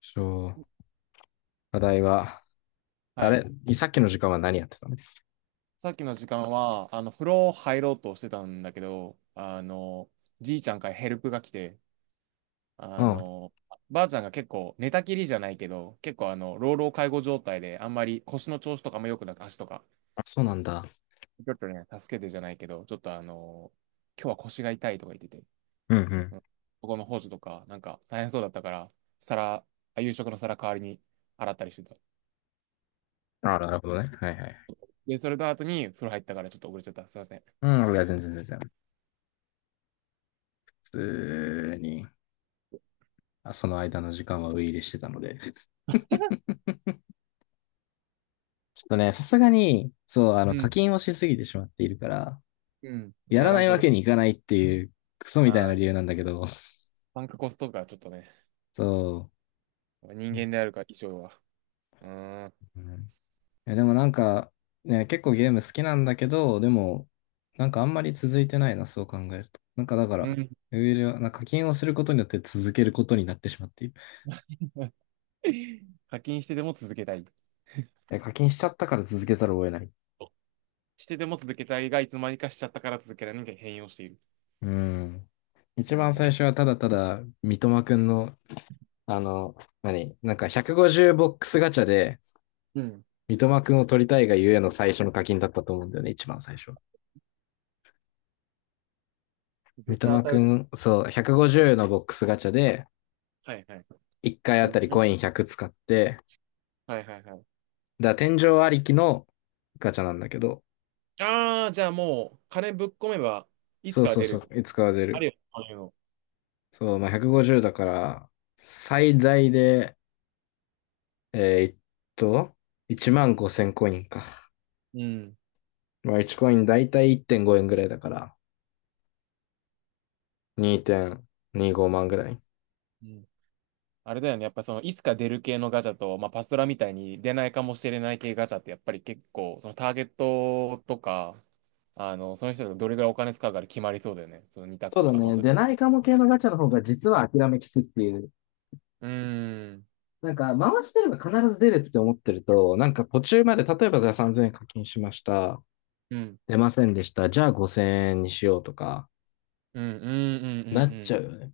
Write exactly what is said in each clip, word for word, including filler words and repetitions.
そう。課題は、はあい。れ、さっきの時間は何やってたの？さっきの時間は、あの、風呂入ろうとしてたんだけど、あの、じいちゃんからヘルプが来て、うあん。あ、の、ばあちゃんが結構寝たきりじゃないけど、結構あの、老老介護状態で、あんまり腰の調子とかも良くなく、足とか、そうなんだ。ちょっとね、助けてじゃないけど、ちょっとあの、今日は腰が痛いとか言ってて、うんううん。ん、ここの補助とか、なんか大変そうだったから、皿、あ夕食の皿代わりに洗ったりしてた。あ、なるほどね。はいはい。で、それと後に風呂入ったからちょっと遅れちゃった。すいません。うん、いや、全然全然。普通に、あその間の時間はウイイレしてたので。ちょっとね、さすがに、そう、あうの、課ん、金をしすぎてしまっているから、うん、ややらならいざわるを。けにいかないっていう、クソみたいなは理い、由なんだけど、参加コストがちょっとね、そ人う。間であるか以上は。うーん。うん。いや、でもなんか、ね、結構ゲーム好きなんだけど、でも、なんかあんまり続いてないな、そう考えると。なんかだかうら、ん。 ウェルはなんか課金をすることによって続けることになってしまっている。課金してでも続けたい。え、課金しちゃったから続けざるを得ない。してでも続けたいが、いつまにかしちゃったから続けられない変容している。うん。う一番ん。最初はただただ、三笘くんの、あの、何なんかひゃくごじゅうボックスガチャで、うん。三笘くんを取りたいがゆえの最初の課金だったと思うんだよね、一番最初。三絶対当笘たくるとん、そう、思う。ひゃくごじゅうのボックスガチャで、はいはい。いっかいいち あれい たりぜろ。コインひゃく使って、はいはいはい。だから天井ありきのガチャなんだけど、ああ、じゃあもう、金ぶっ込めば、いつそうかはそう出そる。う、いつかは出ある。るよ、そういうの。そう、まあ、ひゃくごじゅうだから、最大で、えーっと、いちごせんコインか。うん。まあ、いちコインだいたいいってんごえんぐらいだから、にてんにごまんぐらい。うん。あれだよね。やっぱその、いつか出る系のガチャと、まあ、パストラみたいに出ないかもしれない系ガチャって、やっぱり結構、そのターゲットとか、あの、その人がどれぐらいお金使うから決まりそうだよね。その二択そうとだか。まあ、ね。それ。出ないかも系のガチャの方が実は諦めきくっていう。うーん。なんか、回してれば必ず出るって思ってると、なんか途中まで、例えばじゃあさんぜんえん課金しました。うん。出ませんでした。じゃあごせんえんにしようとか、うん。うん。うん。なうん。っうちん。ゃうよね。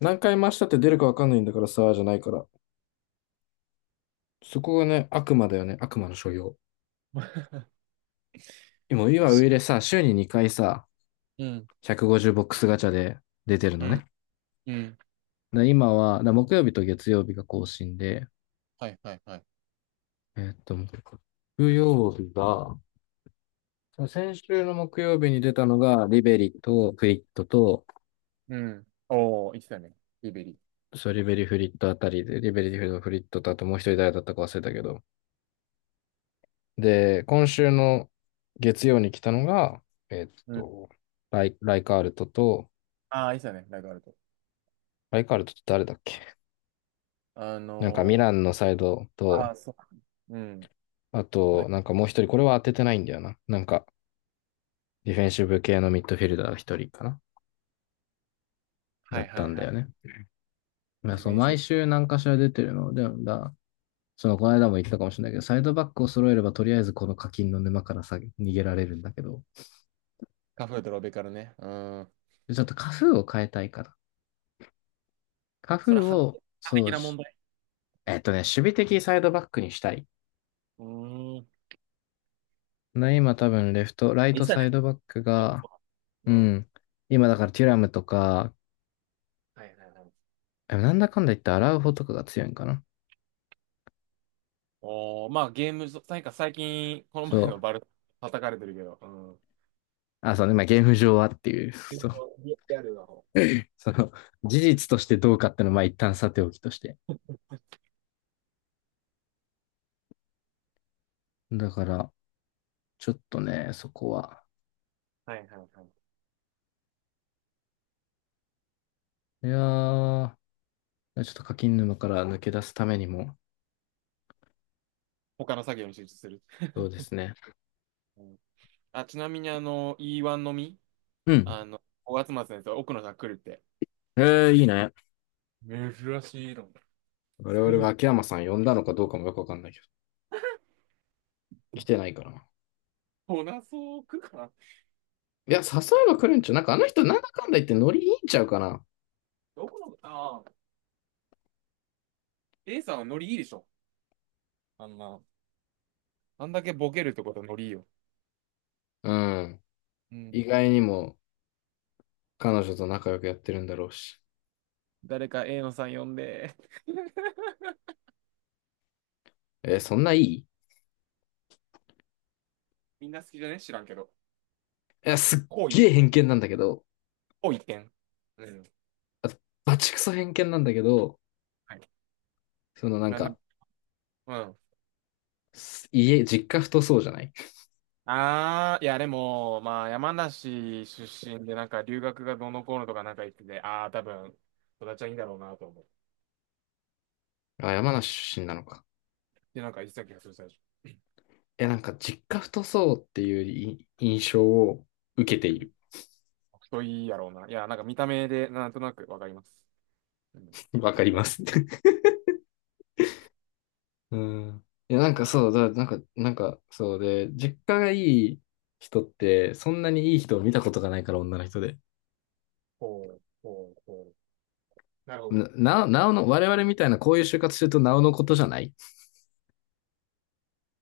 何回回したって出るかわかんないんだからさ、じゃないから。そこがね、悪魔だよね、悪魔の所用。今、よ今し。上でさ、週ににかいさ、うん。ひゃくごじゅうボックスガチャで出てるうのん。ね。うん。で今は、だ木曜日と月曜日が更新で、はい。はい。はい。えーっと、木曜日が、先週の木曜日に出たのが、リベリとフリットと、うん。おー、言ってたね。リベリ。そう、リベリフリットあたりで、リベリフリットとあともう一人誰だったか忘れたけど、で、今週の月曜に来たのが、えっうん。と、ライ、ライカールトと、ああ、言ってたね。ラグあると。ライカールトって誰だっけ？あなんかミラのンのサイドー、あと、あ、そうか。うん。あバと、イ。なんかもう一人、これは当ててないんだよな。なんか、ディフェンシブ系のミッドフィルダー一人かな、はだっい。はたい。んはだよい。ね。まデあ、ィフそう、ェンシ毎ブ。週何かしら出てるので、だ、その、この間も言ったかもしれないけど、サイドバックを揃えれば、とりあえずこの課金の沼からさ、逃げられるんだけど、カフードロベカルね。うん。ちょっとカフーを変えたいから。カそれフーは、を、反そ的うな問し、題。えっとね、守備的サイドバックにしたい。うーん。で、今多分レフト、ライ言トってたサね。イドバックが、そうう。うん。ん。今だからテュラムとか、はい。はい。はい。でもなんだかんだ言ってアラウホとかが強いんかな。おー、まあゲーム上なんか最近、このそ前のう。バル、叩かれてるけど、うん。あ、そうね。まあ、ゲーム上はっていう。ゲーそムう。のリリアルな方。その、事実としてどうかってのは、まあ、一旦さておきとして。だから、ちょっとね、そこは。はいはいはい。いやー、ちょっと課金沼から抜け出すためにも、他の作業に集中する。そうですね。うん。あ、ちなみにあの、イーワン のみ、うん。あの、ごがつ末のやつ、奥野さん来るって。えー、いいね。珍しいの。我来々はる。秋山さん呼んだのかどうかもよくわかんないけど、来てないから。来なそう、来るかな。いや、誘えば来るんちゃう。なんかあの人、なんだかんだ言ってノリいいんちゃうかな。奥野、ああ、A さんはノリいいでしょ。あんな。あんだけボケるってことはノリいいよ。うん。う意ん。外にも彼女と仲良くやってるんだろうし。誰か A のさん呼んで。えーそんないいいみんな好きじゃね知らんけど。や、すっこうい、げえ偏見なんだけど、こう一点。うん。あと、バチクソ偏見なんだけど、はい。そのなんなんで、か、うん。す家、実家太そうじゃない？ああ、いや、でも、まあ、山梨出身で、なんか、留学がどうのこうのとかなんか言ってて、ああ、多分、育ちはいいんだろうなと思っあ、山梨出身なのか。て、なんか言ってた気がする、最初。いや、なんか実家太そうっていうい印象を受けうていん。る。人いいやろうな。いや、なんか見た目で、なんとなくわかります。うん。わそかしりたまらす。うん。いや、なんかな、そう、だ、なんか、なんか、そうで、実家がいい人って、そんなにいい人を見たことがないから、女の人で。ほう、ほう、ほう。なるほど。な、なお、なおの、我々みたいなこういう就活してると、なおのことじゃない？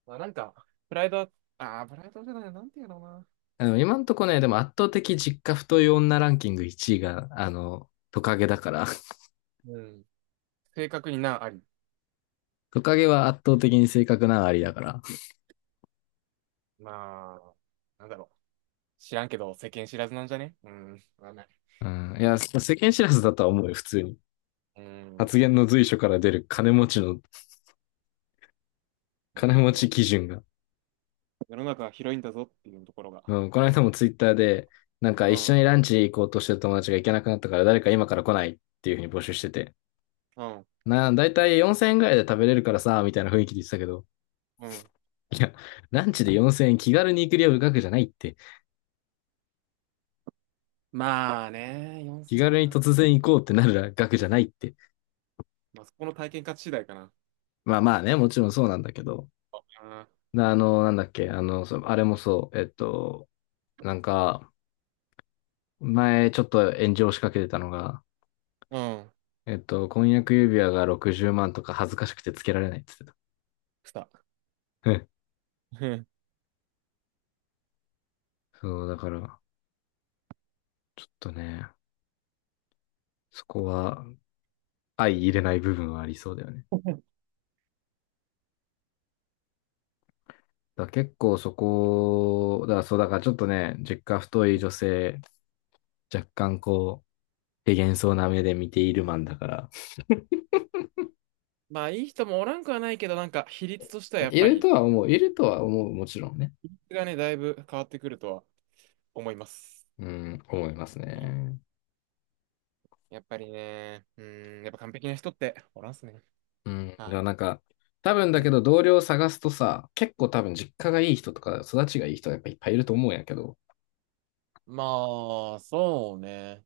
まあ、なんか、プライドは、ああ、プライドじゃない、なんていうのかな。あの、今んとこね、でも圧倒的実家太い女ランキングいちいが、あの、トカゲだから。うん。正確にな、あり。トカゲは圧倒的に性格なありだから。まあ、なんだろう。知らんけど、世間知らずなんじゃね。うん。わかんない。うん。いや、世間知らずだとは思うよ、普通に。うん。発言の随所から出る金持ちの、う金持ちん。基準が。世の中は広いんだぞっていうところがうん、このあ間り。もツイッターで、なんかう一緒ん、にランチ行こうとしてる友達が行けなくなったから誰か今から来ないっていうふうに募集してて。うん、な、だいたいよんせんえんぐらいで食べれるからさ、みたいな雰囲気で言ってたけど。うん。いや、ランチでよんせんえん気軽に行く量額じゃないって。まあね、よん 気ぜろ軽にか。突然行こうってなる額じゃないって。まあ、そこの体験価値次第かな。まあまあね、もちろんそうなんだけど。なあの、なんだっけ、あの、そあれもそう、えっと、なんか、前ちょっと炎上しかけてたのが、うん。うんえっと、婚約指輪がろくじゅうまんとか恥ずかしくてつけられないって言ってくた。た。うん。そう、だから、ちょっとね、そこは相入れない部分はありそうだよね。だから結構そこ、だからそう、だからちょっとね、実家太い女性、若干こう、手幻想な目で見ているマンだから、まあ、いい人もおらんくはないけど、なんか、比率としていはや、やっいぱるとり、は思う、いるとは思う、もちろんね。比率がね、だいぶ変わってくるとは思います。うん、思いますね。やっぱりね、うん、やっぱ完璧な人っておらんっすね。うん、だかあ、らなんか、多分うだけん。ど同僚を探すとさ、結構多分実家がいい人とか育ちがいい人がやっぱいっぱいいると思うんやけど、まあ、そうね。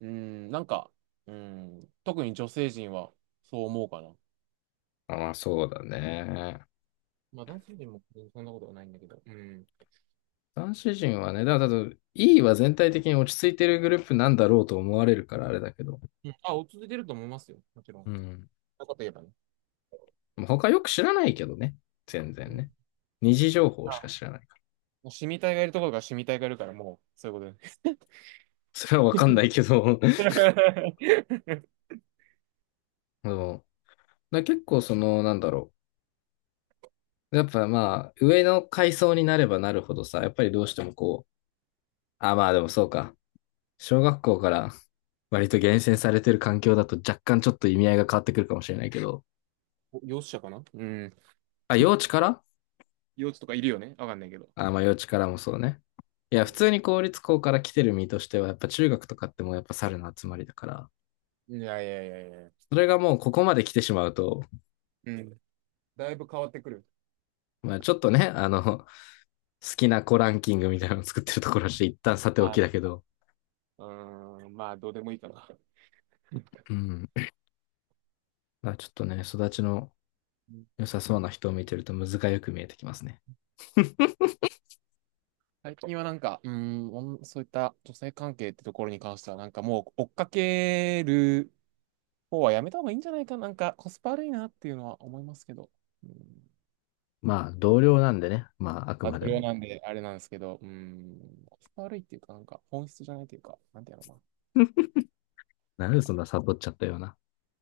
うん、なんか、うん、特に女性陣はそう思うかな。あまあそうだね。まあ、男性陣もそんなことはないんだけど。うん。男子陣はね、だから多分 イー は全体的に落ち着いてるグループなんだろうと思われるからあれだけど。うん。あ、お続いてると思いますよ。もちろん。うん。そんなこと言えばね。まあ他よく知らないけどね。全う然ね。ん。二次情報しかあ、知らないから。もう、シミ体がいるところがシミ体がいるから、もう、そういうこそれはわかんないけど。とで。そうだから結構その、なんだろう。やっぱまあ、上の階層になればなるほどさ、やっぱりどうしてもこう、あ、まあでもそうか。小学校から割と厳選されてる環境だと若干ちょっと意味合いが変わってくるかもしれないけど、お幼稚者かな。うん。あ、幼 稚から、幼稚とかいるよね、わかんないけど。あ、まあ、幼稚からもそうね。いや、普通うに公立校から来てる身としては、やっぱ中学とかってもうやっぱ猿の集まりだから、ん。いやいやいやいや。それがもうここまで来てしまうと、うん。だいぶ変わってくる。まあ、ちょっとね、あの、好きな子ランキングみたいなのを作ってるところして、一旦さておはきだい。けど、うーん、まあ、どうでもいいかな。うん。まあ、ちょっとね、育ちのうん。 良さそうな人を見てると、むずがよく見えてきますね。最近はなんか、うーん、おんそういった女性関係ってところに関しては、なんかもう追っかける方はやめた方がいいんじゃないかな。なんかコスパ悪いなっていうのは思いますけど。うん。まあ、同僚なんでね、まあ、あくまあ、ま同で僚も。なんであれなんですけど、うん。コスパ悪いっていうか、なんか本質じゃないというか、なんていうのかなんな。でそんなサボっちゃったような。